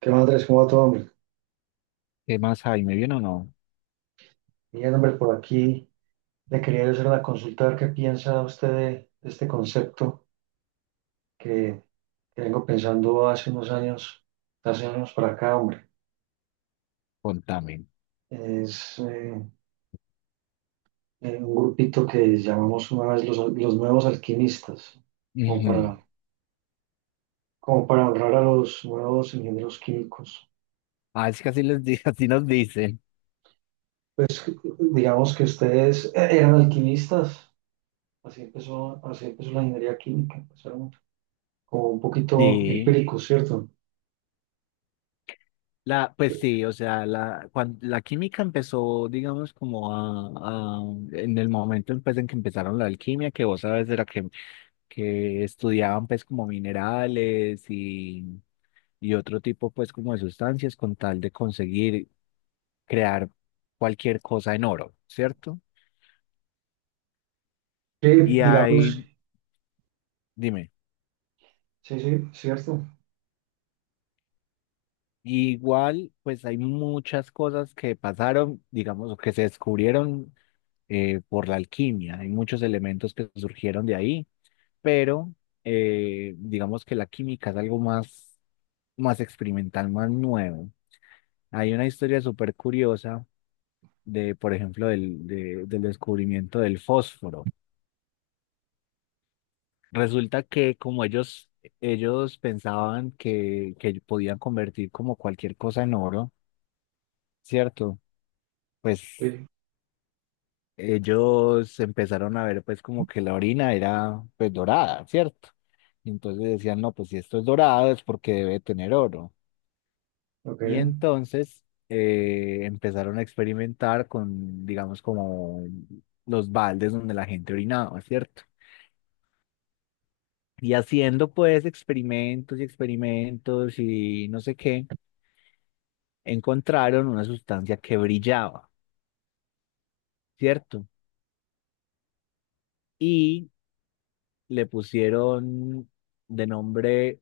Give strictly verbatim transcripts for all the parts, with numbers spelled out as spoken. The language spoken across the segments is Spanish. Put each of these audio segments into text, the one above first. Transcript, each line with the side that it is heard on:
right: ¿Qué más, Andrés? ¿Cómo va todo, hombre?
left: ¿Qué más hay? ¿Me viene o no?
right: Bien, hombre, por aquí le quería hacer una consulta, a ver qué piensa usted de, de este concepto que, que vengo pensando hace unos años, hace años para acá, hombre.
left: Contame.
right: Es eh, eh, un grupito que llamamos una vez los, los nuevos alquimistas, como
left: Ujú.
right: para, como para honrar a los nuevos ingenieros químicos.
left: Ah, es que así, les di- así nos dicen.
right: Pues digamos que ustedes eh, eran alquimistas, así empezó, así empezó la ingeniería química, empezaron como un poquito
left: Sí.
right: empíricos, ¿cierto?
left: La, pues sí, o sea, la, cuan- la química empezó, digamos, como a, a- en el momento pues, en que empezaron la alquimia, que vos sabes, era que, que estudiaban pues como minerales y, y otro tipo pues como de sustancias con tal de conseguir crear cualquier cosa en oro, ¿cierto?
right: Sí,
left: Y hay,
right: digamos,
left: dime.
right: sí, sí, cierto.
left: Igual, pues hay muchas cosas que pasaron, digamos, o que se descubrieron eh, por la alquimia. Hay muchos elementos que surgieron de ahí, pero eh, digamos que la química es algo más, más experimental, más nuevo. Hay una historia súper curiosa de, por ejemplo, del, de- del descubrimiento del fósforo. Resulta que como ellos, ellos pensaban que, que podían convertir como cualquier cosa en oro, ¿cierto? Pues
right: Sí,
left: ellos empezaron a ver pues como que la orina era pues dorada, ¿cierto? Y entonces decían, no, pues si esto es dorado es porque debe tener oro.
right: ok,
left: Y entonces eh, empezaron a experimentar con, digamos, como los baldes donde la gente orinaba, ¿cierto? Y haciendo pues experimentos y experimentos y no sé qué, encontraron una sustancia que brillaba, ¿cierto? Y le pusieron de nombre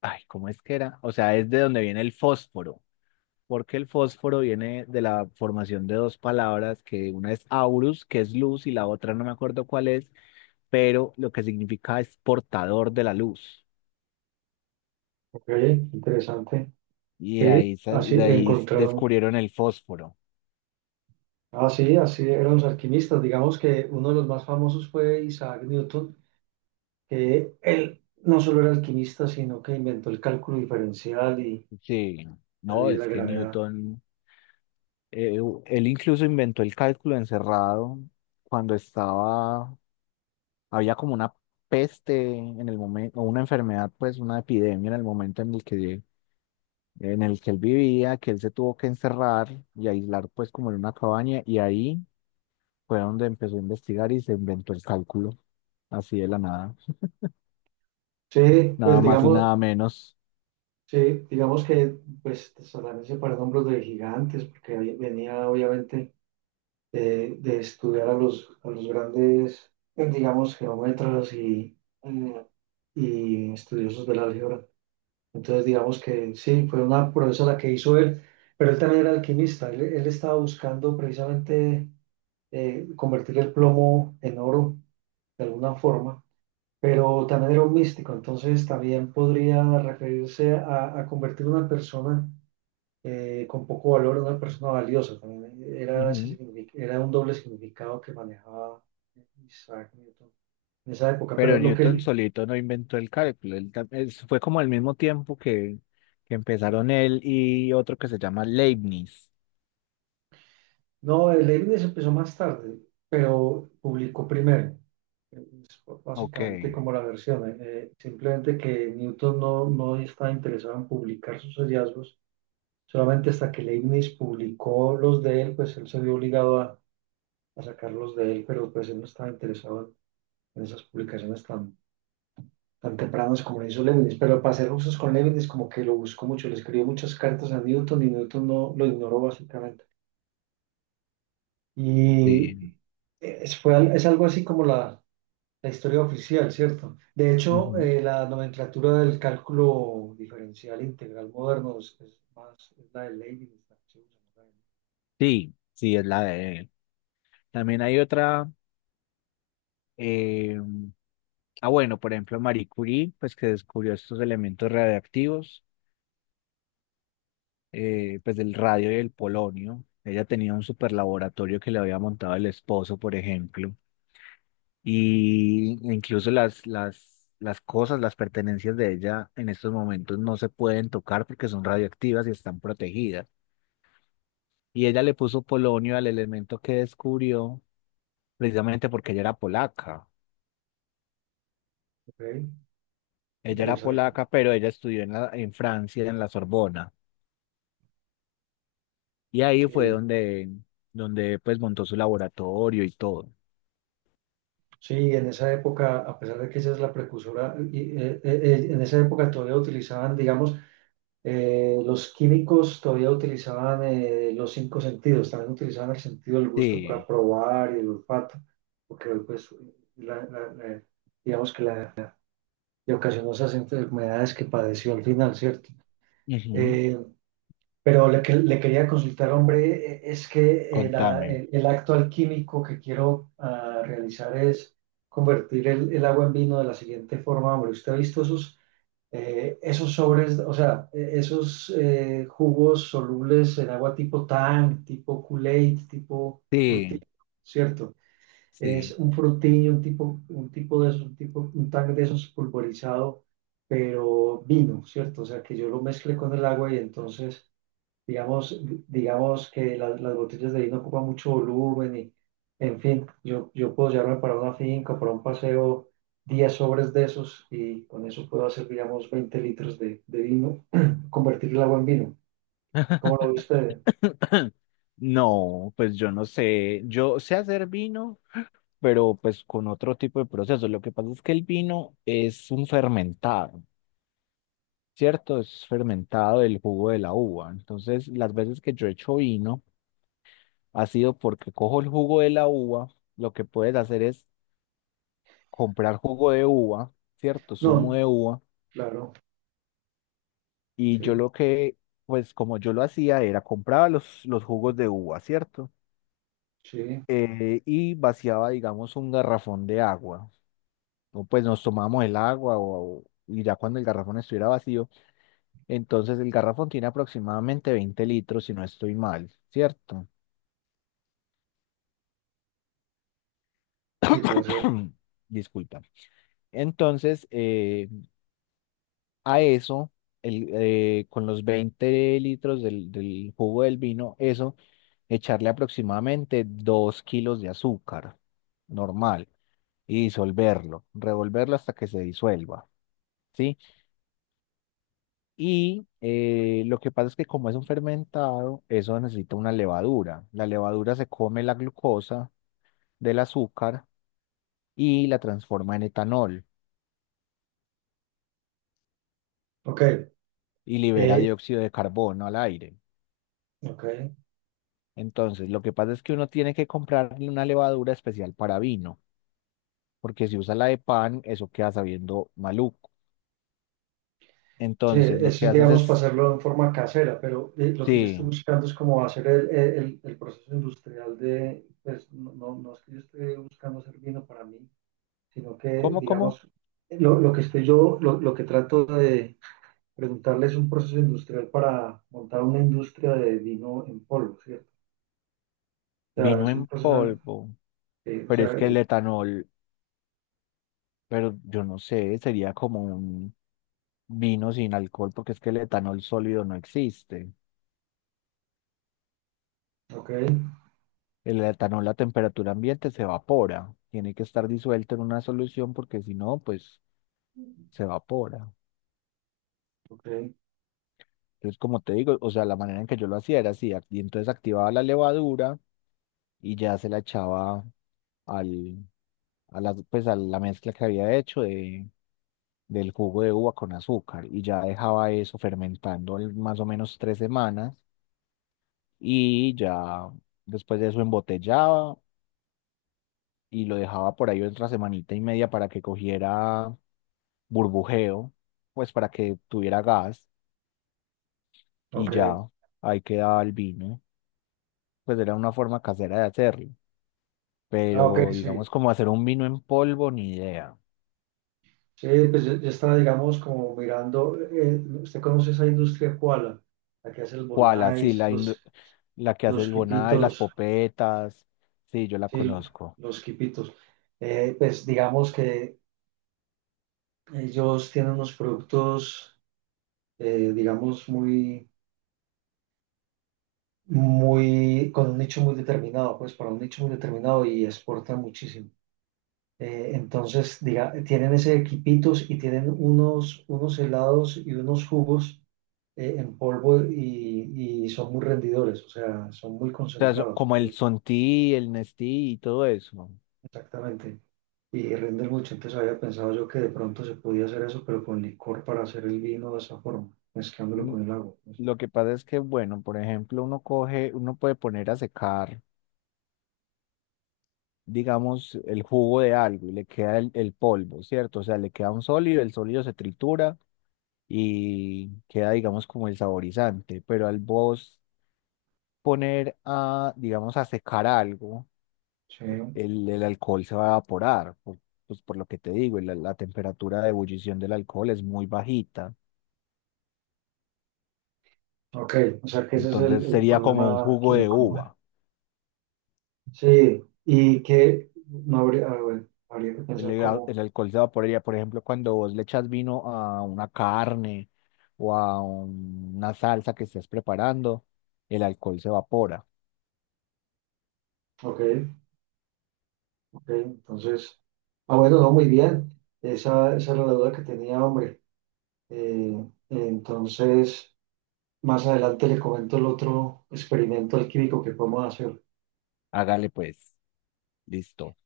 left: ay, ¿cómo es que era? O sea, es de donde viene el fósforo, porque el fósforo viene de la formación de dos palabras, que una es aurus, que es luz, y la otra no me acuerdo cuál es, pero lo que significa es portador de la luz.
right: ok, interesante.
left: Y de
right: Sí,
left: ahí, sa-
right: así
left: de ahí s-
right: encontraron.
left: descubrieron el fósforo.
right: Ah, sí, así eran los alquimistas. Digamos que uno de los más famosos fue Isaac Newton, que él no solo era alquimista, sino que inventó el cálculo diferencial y
left: Sí,
right: la ley
left: no,
right: de
left: es
right: la
left: que
right: gravedad.
left: Newton, eh, u- él incluso inventó el cálculo encerrado cuando estaba, había como una peste en el momento, o una enfermedad, pues una epidemia en el momento en el que en el que él vivía, que él se tuvo que encerrar y aislar pues como en una cabaña y ahí fue donde empezó a investigar y se inventó el cálculo, así de la nada,
right: Sí,
left: nada
right: pues
left: más y
right: digamos,
left: nada menos.
right: sí, digamos que pues también se pararon hombros de gigantes, porque ahí venía obviamente de, de estudiar a los, a los grandes, eh, digamos, geómetras y, y estudiosos del álgebra. Entonces, digamos que sí, fue una proeza la que hizo él, pero él también era alquimista. Él, él estaba buscando precisamente eh, convertir el plomo en oro de alguna forma, pero también era un místico, entonces también podría referirse a, a convertir una persona eh, con poco valor, una persona valiosa. También eh, era, ese
left: Ujú.
right: signific- era un doble significado que manejaba Isaac Newton en esa época. Pero
left: Pero
right: lo que
left: Newton
right: él,
left: solito no inventó el cálculo, él tam- es- fue como al mismo tiempo que, que empezaron él y otro que se llama Leibniz.
right: no, el Leibniz empezó más tarde, pero publicó primero. Es
left: Ok,
right: básicamente como la versión, eh, eh, simplemente que Newton no, no estaba interesado en publicar sus hallazgos, solamente hasta que Leibniz publicó los de él, pues él se vio obligado a, a sacarlos de él, pero pues él no estaba interesado en en esas publicaciones tan tan tempranos como lo hizo Leibniz, pero para ser justos con Leibniz como que lo buscó mucho, le escribió muchas cartas a Newton y Newton no lo ignoró básicamente. Y
left: sí.
right: eh, es, fue, al- es algo así como la, la historia oficial, ¿cierto? De hecho,
left: Ujú.
right: eh, la nomenclatura del cálculo diferencial integral moderno es, es más es la de Leibniz, la que se usa, ¿no?
left: Sí, sí, es la de él. También hay otra, ah, bueno, por ejemplo, Marie Curie, pues que descubrió estos elementos radiactivos, eh, pues del radio y del polonio. Ella tenía un super laboratorio que le había montado el esposo, por ejemplo, y incluso las, las, las cosas, las pertenencias de ella en estos momentos no se pueden tocar porque son radioactivas y están protegidas. Y ella le puso polonio al elemento que descubrió, precisamente porque ella era polaca.
right: Ok,
left: Ella era
right: interesante.
left: polaca, pero ella estudió en la, en Francia, en la Sorbona. Y ahí fue
right: Sí,
left: donde, donde pues montó su laboratorio y todo.
right: sí, en esa época, a pesar de que esa es la precursora, y, eh, eh, eh, en esa época todavía utilizaban, digamos, Eh, los químicos todavía utilizaban eh, los cinco sentidos, también utilizaban el sentido del gusto
left: Sí,
right: para probar y el olfato, porque pues la- la- la- digamos que la, le ocasionó esas enfermedades que padeció al final, ¿cierto?
left: ujú.
right: Eh, pero le, que- le quería consultar, hombre, eh, es que eh, la-
left: Contame.
right: el, el acto alquímico que quiero ah, realizar es convertir el, el agua en vino de la siguiente forma, hombre. ¿Usted ha visto esos? Eh, esos sobres, o sea, eh, esos eh, jugos solubles en agua tipo Tang, tipo Kool-Aid, tipo Fruity,
left: Sí,
right: ¿cierto?
left: sí.
right: Es un Fruity, un tipo, un tipo de esos, un tipo, un Tang de esos pulverizado, pero vino, ¿cierto? O sea, que yo lo mezcle con el agua y entonces, Digamos, digamos que la- las botellas de vino ocupan mucho volumen y, en fin, yo, yo puedo llevarme para una finca, para un paseo, diez sobres de esos y con eso puedo hacer, digamos, veinte litros de, de vino, convertir el agua en vino. ¿Cómo lo ve usted?
left: No, pues yo no sé. Yo sé hacer vino, pero pues con otro tipo de proceso. Lo que pasa es que el vino es un fermentado, ¿cierto? Es fermentado del jugo de la uva. Entonces, las veces que yo he hecho vino ha sido porque cojo el jugo de la uva, lo que puedes hacer es comprar jugo de uva, ¿cierto? Zumo
right: No,
left: de uva.
right: claro,
left: Y yo
right: sí,
left: lo que, pues como yo lo hacía era compraba los, los jugos de uva, ¿cierto?
right: sí,
left: Eh, y vaciaba, digamos, un garrafón de agua. O pues nos tomábamos el agua o, o- y ya cuando el garrafón estuviera vacío, entonces el garrafón tiene aproximadamente veinte litros, si no estoy mal, ¿cierto?
right: sí, puede ser.
left: Disculpa. Entonces, eh, a eso, el, eh, con los veinte litros del, del jugo del vino, eso echarle aproximadamente dos kilos de azúcar normal y disolverlo, revolverlo hasta que se disuelva, ¿sí? Y eh, lo que pasa es que como es un fermentado, eso necesita una levadura. La levadura se come la glucosa del azúcar y la transforma en etanol
right: Ok,
left: y libera
right: eh,
left: dióxido de carbono al aire.
right: ok.
left: Entonces, lo que pasa es que uno tiene que comprar una levadura especial para vino, porque si usa la de pan, eso queda sabiendo maluco.
right: Sí,
left: Entonces, lo
right: eso
left: que
right: es,
left: haces
right: digamos, para
left: es
right: hacerlo en forma casera, pero eh, lo que yo
left: sí,
right: estoy buscando es como hacer el, eh, el- el proceso industrial de, pues, no, no- no es que yo esté buscando hacer vino para mí, sino que,
left: ¿cómo, cómo?
right: digamos, lo, lo que estoy yo, lo, lo que trato de preguntarle es un proceso industrial para montar una industria de vino en polvo, ¿cierto? O sea,
left: Vino
right: es un
left: en
right: proceso,
left: polvo,
right: eh, o
left: pero
right: sea,
left: es que
right: eh,
left: el etanol, pero yo no sé, sería como un vino sin alcohol, porque es que el etanol sólido no existe.
right: ok,
left: El etanol a temperatura ambiente se evapora, tiene que estar disuelto en una solución porque si no, pues se evapora.
right: ok,
left: Entonces, como te digo, o sea, la manera en que yo lo hacía era así, ac- y entonces activaba la levadura. Y ya se la echaba al, a la, pues a la mezcla que había hecho de, del jugo de uva con azúcar y ya dejaba eso fermentando al- más o menos tres semanas y ya después de eso embotellaba y lo dejaba por ahí otra semanita y media para que cogiera burbujeo, pues para que tuviera gas y
right: ok,
left: ya ahí quedaba el vino. Pues era una forma casera de hacerlo,
right: ah, ok,
left: pero
right: sí.
left: digamos como hacer un vino en polvo, ni idea.
right: Sí, pues yo, yo estaba, digamos, como mirando, eh, ¿usted conoce esa industria Koala? La que hace los
left: ¿Cuál? Así,
right: bonais,
left: la, indu-
right: los,
left: la que hace
right: los
left: el Bonai, las
right: quipitos,
left: popetas. Sí, yo la
right: sí,
left: conozco. O
right: los quipitos. Eh, pues digamos que ellos tienen unos productos, eh, digamos, muy, muy, con un nicho muy determinado, pues para un nicho muy determinado y exportan muchísimo. Eh, entonces, diga, tienen ese quipitos y tienen unos, unos helados y unos jugos eh, en polvo y, y son muy rendidores, o sea, son muy
left: sea, so-
right: concentrados,
left: como el
right: pues,
left: Sonti, el Nestí y todo eso.
right: exactamente, y rinden mucho. Entonces había pensado yo que de pronto se podía hacer eso, pero con licor para hacer el vino de esa forma, mezclándolo
left: Mm,
right: con el agua. Pues.
left: lo que pasa es que, bueno, por ejemplo, uno coge, uno puede poner a secar, digamos, el jugo de algo y le queda el, el polvo, ¿cierto? O sea, le queda un sólido, el sólido se tritura y queda, digamos, como el saborizante. Pero al vos poner a, digamos, a secar algo.
right: Sí,
left: Eh, el, el alcohol se va a evaporar, por- pues por lo que te digo, la, la temperatura de ebullición del alcohol es muy bajita,
right: ok, o sea que ese es el,
left: entonces
right: el
left: sería como un
right: problema
left: jugo de
right: químico.
left: uva.
right: Sí, y que no habría, ah, bueno, habría que
left: El,
right: pensar
left: ega-
right: cómo,
left: el alcohol se evaporaría, por ejemplo, cuando vos le echas vino a una carne o a un- una salsa que estés preparando, el alcohol se evapora.
right: ok, ok, entonces, ah, bueno, no, muy bien, esa, esa era la duda que tenía, hombre. Eh, entonces, más adelante le comento el otro experimento alquímico que podemos hacer.
left: Hágale pues, listo,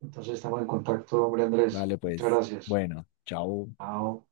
right: Entonces estamos en contacto, hombre, Andrés.
left: dale
right: Muchas
left: pues,
right: gracias.
left: bueno, chao.
right: Chao.